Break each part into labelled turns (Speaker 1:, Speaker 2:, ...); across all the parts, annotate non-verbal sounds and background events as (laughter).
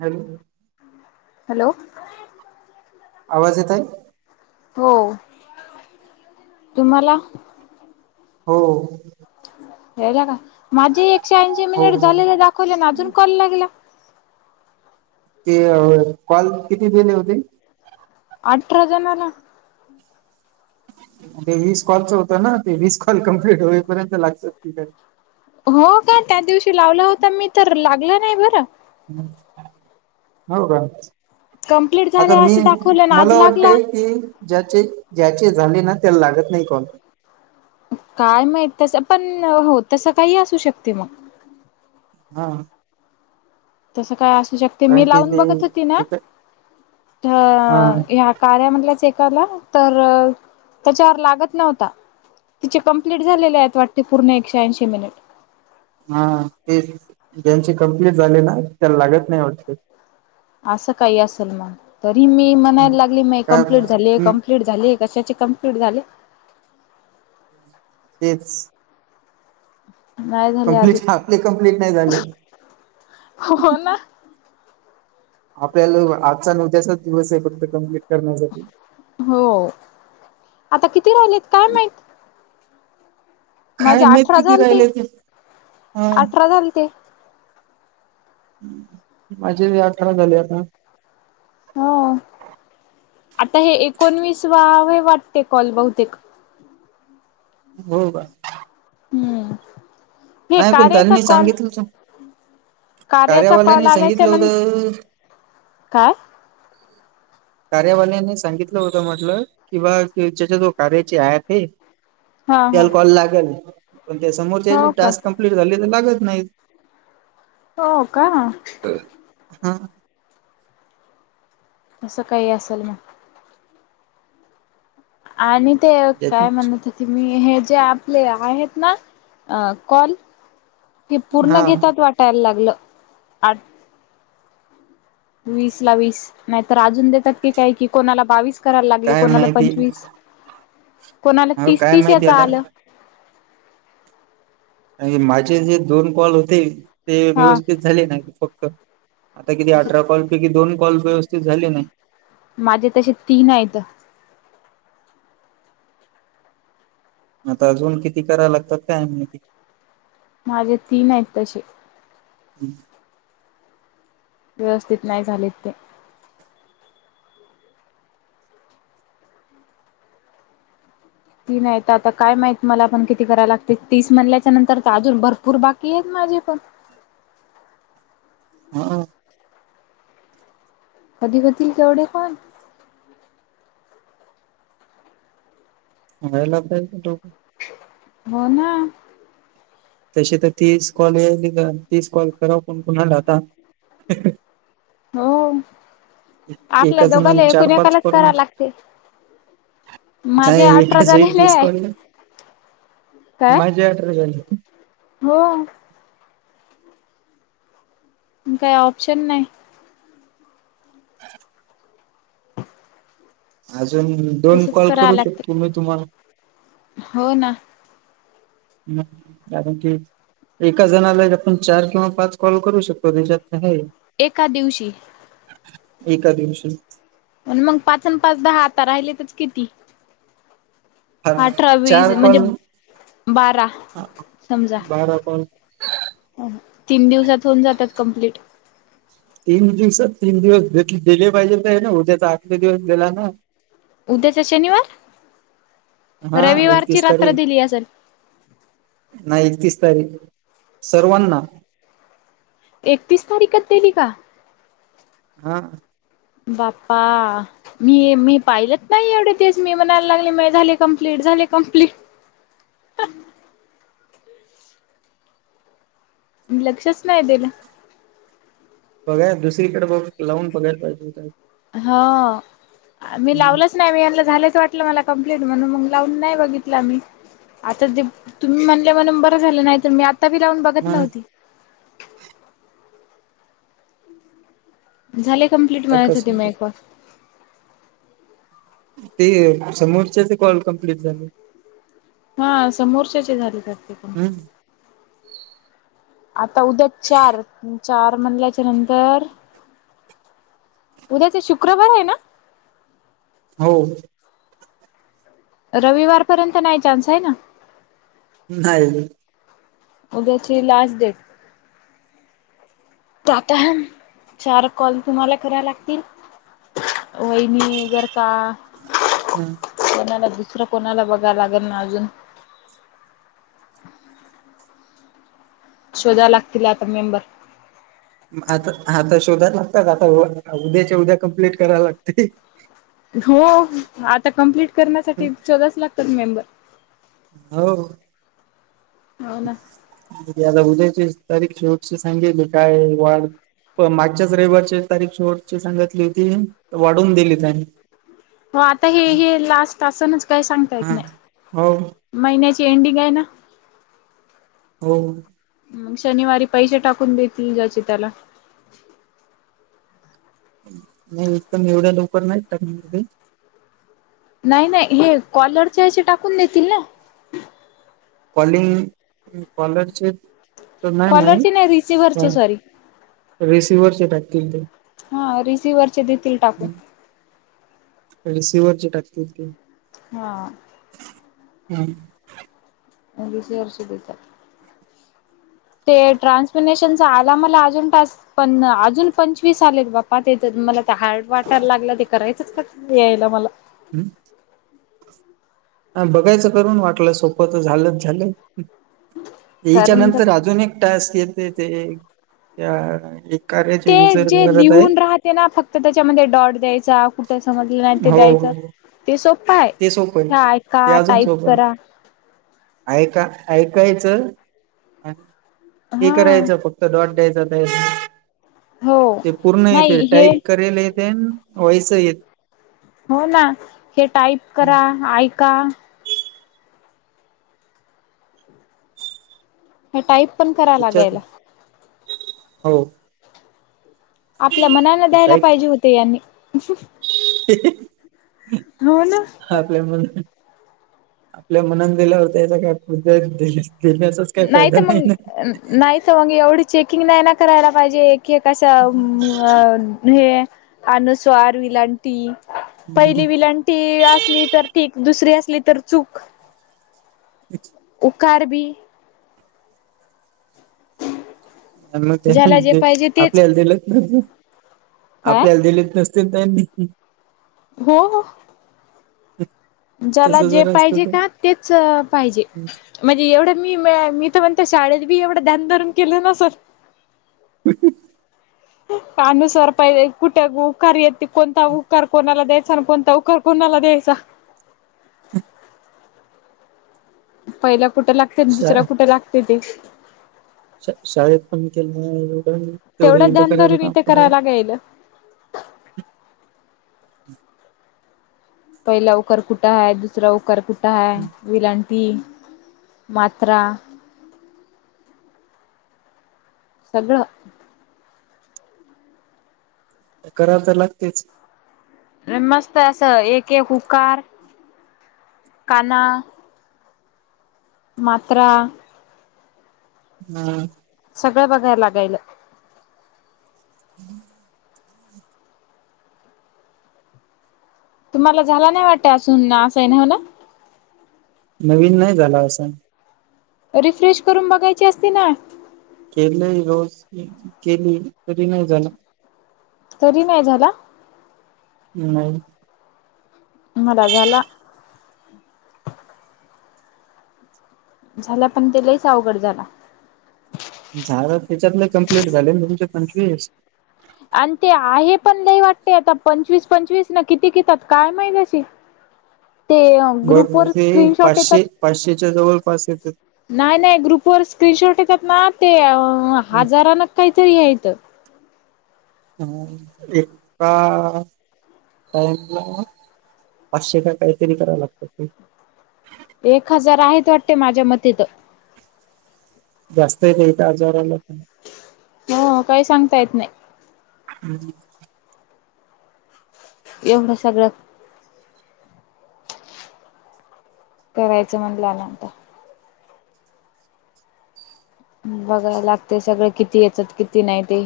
Speaker 1: Hello
Speaker 2: hello
Speaker 1: आवाज येतोय?
Speaker 2: हो. तुम्हाला?
Speaker 1: हो.
Speaker 2: ठेवला का माझी एकशे ऐंशी
Speaker 1: हो
Speaker 2: मिनिट झालेले दाखवले ना अजून कॉल लागला.
Speaker 1: ते अ कॉल किती दिले होते?
Speaker 2: अठरा जणाला.
Speaker 1: ते वीस कॉलच होतं ना ते वीस कॉल कम्प्लीट होईपर्यंत लक्षात येईना.
Speaker 2: हो का त्या दिवशी लावला होता मी तर लागलं नाही बरं.
Speaker 1: हम् हो का
Speaker 2: कंप्लीट झाले
Speaker 1: आता मी
Speaker 2: असं दाखवलं ना आज
Speaker 1: मला
Speaker 2: लागला
Speaker 1: वाटतंय की, ज्याचे ज्याचे झाले ना त्याला लागत नाही काॅल.
Speaker 2: काय माहित तस पण हो तसं काही असू शकते मग.
Speaker 1: हा
Speaker 2: तसं काय असू शकते
Speaker 1: कारण
Speaker 2: मी
Speaker 1: की
Speaker 2: लावून
Speaker 1: ते
Speaker 2: बघत होती ना
Speaker 1: एक हा
Speaker 2: तर ह्या, कार्या मधला चेक आला तर अ त्याच्यावर लागत नव्हता. तिचे कम्प्लीट झालेले आहेत वाटते पूर्ण एकशेऐंशी मिनिट.
Speaker 1: हा तेच ज्यांची कम्प्लीट झाली ना त्याला लागत नाही वाटतं?
Speaker 2: असं काही असेल मग तरी मी म्हणायला लागले मये
Speaker 1: काय
Speaker 2: कंप्लीट झाली
Speaker 1: हम्म,
Speaker 2: कंम्प्लीट, क्ली झाली कशाचे कंप्लीट झाले.
Speaker 1: तेच.
Speaker 2: नाही झाले अजून
Speaker 1: कंमप्लीट आपले कंप्लीट नाही झाले.
Speaker 2: हो ना
Speaker 1: आपल्याला आजचा न उद्याचाच दिवस आहे फक्त कमप्लीट करण्यासाठी.
Speaker 2: हो आता किती राहिलेत काय माहित?
Speaker 1: काय
Speaker 2: माझे अठरा
Speaker 1: माहिती किती
Speaker 2: झालते
Speaker 1: राहिले ते ह्अ.
Speaker 2: अठरा झालते
Speaker 1: माझे बी अठरा झाले आता.
Speaker 2: हो आता हे एकोणवीस वावे वाटते कॉल बहुतेक,
Speaker 1: हो का,
Speaker 2: हम्म हे
Speaker 1: नाही पण
Speaker 2: कार्यचा
Speaker 1: त्यांनी
Speaker 2: कॉल.
Speaker 1: सांगितलंच
Speaker 2: कार्याचा कॉल
Speaker 1: कार्यावाल्यानी
Speaker 2: आल्याच्या
Speaker 1: सांगितलं
Speaker 2: नंतर
Speaker 1: होतं
Speaker 2: काय?
Speaker 1: कार्यावाल्याने सांगितलं होतं म्हटलं कि बा ज्याच्या जो कार्याचे ॲप आहे.
Speaker 2: हा हा
Speaker 1: त्याला कॉल लागेल पण त्या समोर त्या
Speaker 2: हो का
Speaker 1: टास्क कंप्लीट झाली तर लागत नाही.
Speaker 2: हो का?
Speaker 1: हा.
Speaker 2: तसं काही असल. आणि ते काय
Speaker 1: ज्याची-
Speaker 2: म्हणतात. ते मी हे जे आपले आहेत ना कॉल. ते पूर्ण
Speaker 1: हा
Speaker 2: घेतात वाटायला लागलंय. वीस ला वीस. नाहीतर अजून देतात की काय की. कोणाला बावीस करायला लागले
Speaker 1: काय
Speaker 2: कोणाला
Speaker 1: माहिती
Speaker 2: पंचवीस. कोणाला
Speaker 1: अहो काय
Speaker 2: तीस-तीस
Speaker 1: माहिती
Speaker 2: याच
Speaker 1: आता
Speaker 2: आलं.
Speaker 1: आणि माझे जे दोन कॉल होते ते
Speaker 2: हा
Speaker 1: व्यवस्थित झाले नाही फक्त. आता किती अठरा कॉल पैकी दोन कॉल व्यवस्थित झाले नाही.
Speaker 2: माझे तसे तीन आहेत.
Speaker 1: आता अजून किती करायला लागतात काय माहिती.
Speaker 2: माझे तीन आहेत तसे. व्यवस्थित नाही झालेत ते. तीन आहेत आता काय माहित मला पण किती करायला लागतील. तीस म्हणल्याच्या नंतर अजून भरपूर बाकी आहेत माझे पण.
Speaker 1: हा.
Speaker 2: कधी होतील केवढे कॉल?
Speaker 1: व्हायला पाहिजे वो.
Speaker 2: हो ना.
Speaker 1: तसे तर तीस कॉल यायले का तीस कॉल कराव पण कुणाल आता.
Speaker 2: हो. आपल्या
Speaker 1: एका
Speaker 2: दोघांला
Speaker 1: जणाला चार
Speaker 2: एकूण
Speaker 1: पाच
Speaker 2: एकालाच
Speaker 1: करून
Speaker 2: करा लागते. माझे
Speaker 1: नाही
Speaker 2: अठरा
Speaker 1: एकाच वेळी
Speaker 2: झालेले
Speaker 1: तीस
Speaker 2: आहे.
Speaker 1: कॉल
Speaker 2: काय?
Speaker 1: माझे अठरा झाले.
Speaker 2: हो. काय ऑप्शन नाही.
Speaker 1: (inaudible) अजून दोन
Speaker 2: तसच
Speaker 1: कॉल
Speaker 2: कराव
Speaker 1: करू
Speaker 2: लागते
Speaker 1: शकतो मी तुम्हाला.
Speaker 2: हो ना.
Speaker 1: ह कारण की एका जणाला एक आपण चार किंवा पाच कॉल करू शकतो त्याच्यात तर हाय.
Speaker 2: एका दिवशी.
Speaker 1: एका दिवशी.
Speaker 2: पण मग पाचन पाच दहा आता राहिले तच किती? अठरा, वीस
Speaker 1: चार
Speaker 2: म्हणजे
Speaker 1: कॉल
Speaker 2: बारा समजा.
Speaker 1: बारा कॉल
Speaker 2: तीन दिवसात होऊन जातात कम्प्लीट.
Speaker 1: तीन दिवसात तीन दिवस दिले पाहिजे तर ना उद्याचा आठले दिवस दिला ना.
Speaker 2: उद्याच्या शनिवार,
Speaker 1: हा
Speaker 2: रविवारची
Speaker 1: एकतीस
Speaker 2: रात्र
Speaker 1: तारीख
Speaker 2: दिली असेल.
Speaker 1: नाही एकतीस तारीख सर्वांना.
Speaker 2: एकतीस तारीखच दिली का?
Speaker 1: हा.
Speaker 2: बाप्पा. मी मी पाहिलंत नाही एवढे दिवस मी म्हणायला लागले झाले कमप्लीट झाले कंप्लीट. लक्षच नाही दिलं.
Speaker 1: बघाय दुसरीकडे बघ लावून बघायला पाहिजे हो.
Speaker 2: हा आम्ही लावल नाही मी हेनला झालेच वाटलं मला कंप्लेट म्हणून मग लावून नाही बघितला मी. आता ते तुम्ही म्हणले म्हणून बरं झालं नाही तर मी आता बी लावून बघत
Speaker 1: म
Speaker 2: नव्हती. झाले कम्प्लीट
Speaker 1: आता
Speaker 2: म्हयत
Speaker 1: कस
Speaker 2: होती मी.
Speaker 1: ते समोरच्याचे कॉल कमप्लीट झाले.
Speaker 2: हा समोरच्याचे झालेच वाटते
Speaker 1: हम्म
Speaker 2: कंप्लीट. आता उद्या चार, चार म्हणल्याच्या नंतर उद्याच शुक्रवार आहे ना?
Speaker 1: हो.
Speaker 2: रविवार पर्यंत नाही चान्स आहे ना.
Speaker 1: नाही.
Speaker 2: उद्याची लास्ट डेट. त आता चार कॉल तुम्हाला करा लागतील. वहिनी जर का
Speaker 1: हम्म
Speaker 2: (unintelligible) कोणाला दुसरं कोणाला बघाव लागेल ना अजून. शोधाय लागतील आता मेंबर.
Speaker 1: आता आता शोधाला लागात आता उद्याच्या उद्या कम्प्लीट करायला लागते.
Speaker 2: हो आता कम्प्लीट करण्यासाठी शोधावंच लागतात मेंबर.
Speaker 1: हो
Speaker 2: हो ना
Speaker 1: आता उद्याची तारीख शेवटशी सांगली काय वाटतं. प मागच्याच रविवारची तारीख शेवटची सांगितली होती वाढवून दिली त्यांनी.
Speaker 2: हो आता हे हे लास्ट असनच काही सांगता येत
Speaker 1: हा
Speaker 2: नाही.
Speaker 1: हो
Speaker 2: महिन्याची एंडिंग आहे ना.
Speaker 1: हो
Speaker 2: मग शनिवारी पैसे टाकून देतील ज्याचे त्याला.
Speaker 1: नाही एकदम एवढ्या लवकर नाही टाकणार ते.
Speaker 2: नाही नाही हे कॉलरचे असे टाकून देतील ना.
Speaker 1: कॉलिंग, कॉलर चे. तर नाही नाही
Speaker 2: कॉलरचे रिसिव्हरचे सॉरी.
Speaker 1: तर रिसिवरचे टाकतील ते.
Speaker 2: हा रिसिवर्हरचे देतील टाकून.
Speaker 1: रिसिवरची टाकतील.
Speaker 2: हा
Speaker 1: हम्म
Speaker 2: रिसिव्ह चे देऊन टाकतील. ते ट्रान्समिनेशनचा आला मला अजून. पण अजून पंचवीस आलेत बापा ते तर मला. त्या हार्ड वाटायला लागलं ते करायचंच का यायला मला.
Speaker 1: हं (inaudible) बघायचं करून वाटलं सोपं तर झालंच झालं याच्या
Speaker 2: कारण
Speaker 1: नंतर अजून एक टास्क येत ते त्या एक कार्याचे युजर करत आहे.
Speaker 2: तेना फक्त त्याच्यामध्ये डॉट द्यायचा. कुठं समजलं नाही ते द्यायचं
Speaker 1: हो
Speaker 2: ते सोपं
Speaker 1: ते सोपं
Speaker 2: ह
Speaker 1: आहे
Speaker 2: ऐका
Speaker 1: ते अजून
Speaker 2: टाईप
Speaker 1: सोपं आहे
Speaker 2: करा.
Speaker 1: ऐका ऐकायचं आणि हे
Speaker 2: हा
Speaker 1: करायचं फक्त. डॉट द्यायचा
Speaker 2: हो
Speaker 1: ते पूर्ण येते
Speaker 2: नाही हे
Speaker 1: टाईप करायला तेन. व्हॉईस येत.
Speaker 2: हो ना हे टाईप करा, ऐका हे टाईप पण कराव
Speaker 1: याच्यात
Speaker 2: लागेल.
Speaker 1: हो.
Speaker 2: आपल्या मनान द्यायला
Speaker 1: टाईप
Speaker 2: पाहिजे होते यांनी. हो ना
Speaker 1: आपल्या म्हनांन. आपल्या मनान दिला होता याचा फायदा देण्याचाच काही फायदा नाही ना.
Speaker 2: नाहीत मग एवढी चेकिंग नाही ना करायला पाहिजे एक एक असं हम, अ हे अनुस्वार, विलांटी पहिली विलांट- लांटी असली तर ठीक दुसरी असली तर चूक.
Speaker 1: अच्छा.
Speaker 2: उकार बी,
Speaker 1: मग
Speaker 2: ज्याला जे
Speaker 1: ते
Speaker 2: पाहिजे तेच
Speaker 1: आपल्या दिलंच तस
Speaker 2: काय
Speaker 1: आपल्या दिलेत नसत. नसते त्यांनी.
Speaker 2: हो हो. ज्याला
Speaker 1: तसं
Speaker 2: जे
Speaker 1: जर असत
Speaker 2: पाहिजे का तेच पाहिजे.
Speaker 1: तर
Speaker 2: म्हणजे एवढं मी मी तर म्हणते शाळेत बी एवढं ध्यान धरून केलं नसल‌.
Speaker 1: (inaudible)
Speaker 2: अनुस्वार पय कुठ उकारा येते, कोणता उकारा कोणाला दया सांग कोणता उकार कोणाला द्यायचा? पहिला कुठं लागते
Speaker 1: शा
Speaker 2: दुसरा कुठे लागते ते.
Speaker 1: शाळेत पण केलं एवढं तेवढं इथं करायला (unintelligible)
Speaker 2: पयल. पहिला उकार कुठा हाय दुसरा उकार कुठा हाय विलांट टी मात्रा. सगळं.
Speaker 1: कराव तर लागतेच.
Speaker 2: मस्त असं एका एक ऊकार काना. मात्रा.
Speaker 1: हम्.
Speaker 2: सगळं बघायला लागायला.
Speaker 1: (inaudible)
Speaker 2: तुम्हाला झाला नाही वाटत अजून असाईन ‌हो ना?
Speaker 1: नवीन नाही झाला आसाईन.
Speaker 2: रिफ्रेश करून बघायची असते ना.
Speaker 1: केलंय रोज केली तरी नाही झालं.
Speaker 2: तरी नाही झाला.
Speaker 1: नाही.
Speaker 2: मला झाला. झाला पण ते लई च अवघड झाला.
Speaker 1: झाल त्याच्यातले कम्प्लीट झाले तुमचे पंचवीस?
Speaker 2: आणि ते आहे पण नाही वाटते आता पंचवीस पंचवीस ना किती घेतात काय माहीत शी? ते
Speaker 1: बघ
Speaker 2: ग्रुप वर
Speaker 1: ते
Speaker 2: स्क्रीनशॉट येतात.
Speaker 1: पाचशे पाचशेच्या जवळपास येतेत.
Speaker 2: नाही नाही ग्रुपवर स्क्रीनशॉट येतात ना ते हजारानं काहीतरी हायत.
Speaker 1: अं एका टाईमला, पाचशे का काहीतरी करावं लागतात ते.
Speaker 2: एक हजार आहेत वाटते माझ्या मती तर.
Speaker 1: जास्त येतं हे एका हजाराला पण.
Speaker 2: हो काही सांगता येतं नाही.
Speaker 1: हम्म
Speaker 2: एवढं सगळ्यात करायचं म्हणल्यानंतर, बघायला लागतेय सगळं किती येतात किती नाही ते.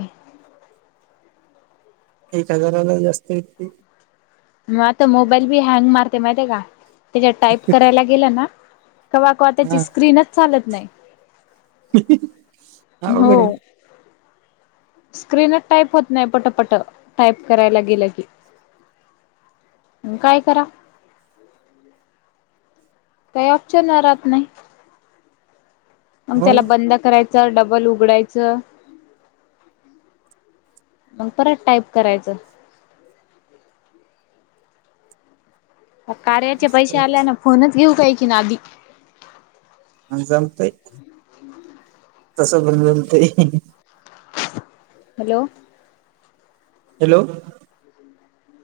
Speaker 1: एक हजाराला जास्त येती.
Speaker 2: मग आता मोबाईल बी हँग मारते माहिती का, त्याच्यात टाईप करायला गेलं ना, तव्हा कवा त्याची
Speaker 1: हा
Speaker 2: स्क्रीनच चालतं नाही.
Speaker 1: आवघडय
Speaker 2: स्क्रीन टाईप होत नाही पटापटा, टाईप करायला गेलं की. काय करावं? काही ऑप्शन राहतं नाही. मग
Speaker 1: हो
Speaker 2: त्याला बंद करायचं डबल उघडायचं. मग परत टाईप करायचं. मग कार्याचे
Speaker 1: मस्त
Speaker 2: पैसे आल्यान
Speaker 1: आहे.
Speaker 2: फोनच घेऊ काही कीन आधी.
Speaker 1: आणि जमतंय, तसंच बनतय,
Speaker 2: हॅलो!
Speaker 1: हॅलो!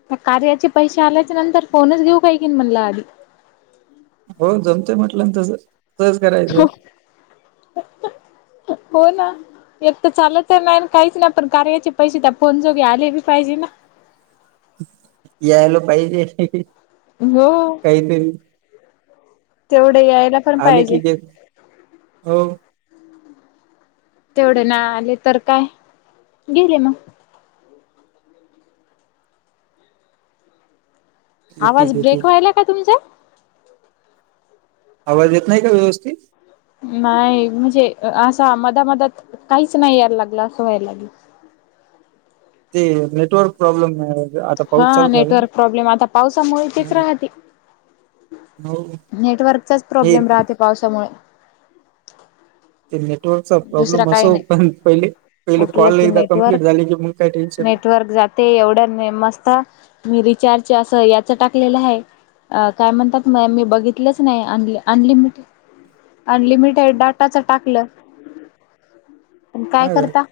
Speaker 2: त्या कार्याचे पैसे आल्याचे नंतर फोनच घेऊ काही कीन म्हणलं आधी.
Speaker 1: हो जमतय म्हटलं ना तसंच, तसंच करायचं.
Speaker 2: हो ना एक तर चालत नाही काहीच नाही पण कायॉचे पैसे त्या फोन जोगे आलेबी पाहिजे ना.
Speaker 1: यायला पाहिजे.
Speaker 2: हो,
Speaker 1: काहीतरी
Speaker 2: तेवढे यायला पण
Speaker 1: आले
Speaker 2: पाहिजे
Speaker 1: किती ये? हो
Speaker 2: तेवढे नाही आले तर काय? गेले मग.
Speaker 1: घेतील
Speaker 2: आवाज
Speaker 1: घेतील
Speaker 2: ब्रेक व्हायला काय तुमचा?
Speaker 1: आवाज येत नाही का व्यवस्थित?
Speaker 2: नाही म्हणजे असा मध्यामध्यात काहीच नाही यायला लागलं असं व्हायला लागल.
Speaker 1: ते नेटवर्क प्रॉब्लेम आहे.
Speaker 2: हा नेटवर्क प्रॉब्लेम ये आता पावसामुळे येतच
Speaker 1: ना
Speaker 2: राहतील.
Speaker 1: हो
Speaker 2: नेटवर्कचाच
Speaker 1: हे
Speaker 2: प्रॉब्लेम राहते
Speaker 1: ते
Speaker 2: पावसामुळे.
Speaker 1: ते नेटवर्कचा
Speaker 2: दुसरा
Speaker 1: प्रॉब्लेम
Speaker 2: काही
Speaker 1: असो
Speaker 2: नाही.
Speaker 1: पण पहिले, पहिले
Speaker 2: उठलं
Speaker 1: कॉल
Speaker 2: की
Speaker 1: एकदा कम्प्लीट झाली की मग काय टेन्शन नाही.
Speaker 2: ते एवढं नेम असतं, मी रिचार्ज असं याच टाकलेलं हाय. अ काय म्हणतात म मी बघितलंच नाही अन अनलिमिटेड अनलिमिटेड डाटाच टाकलं. पण काय
Speaker 1: हा का
Speaker 2: करता?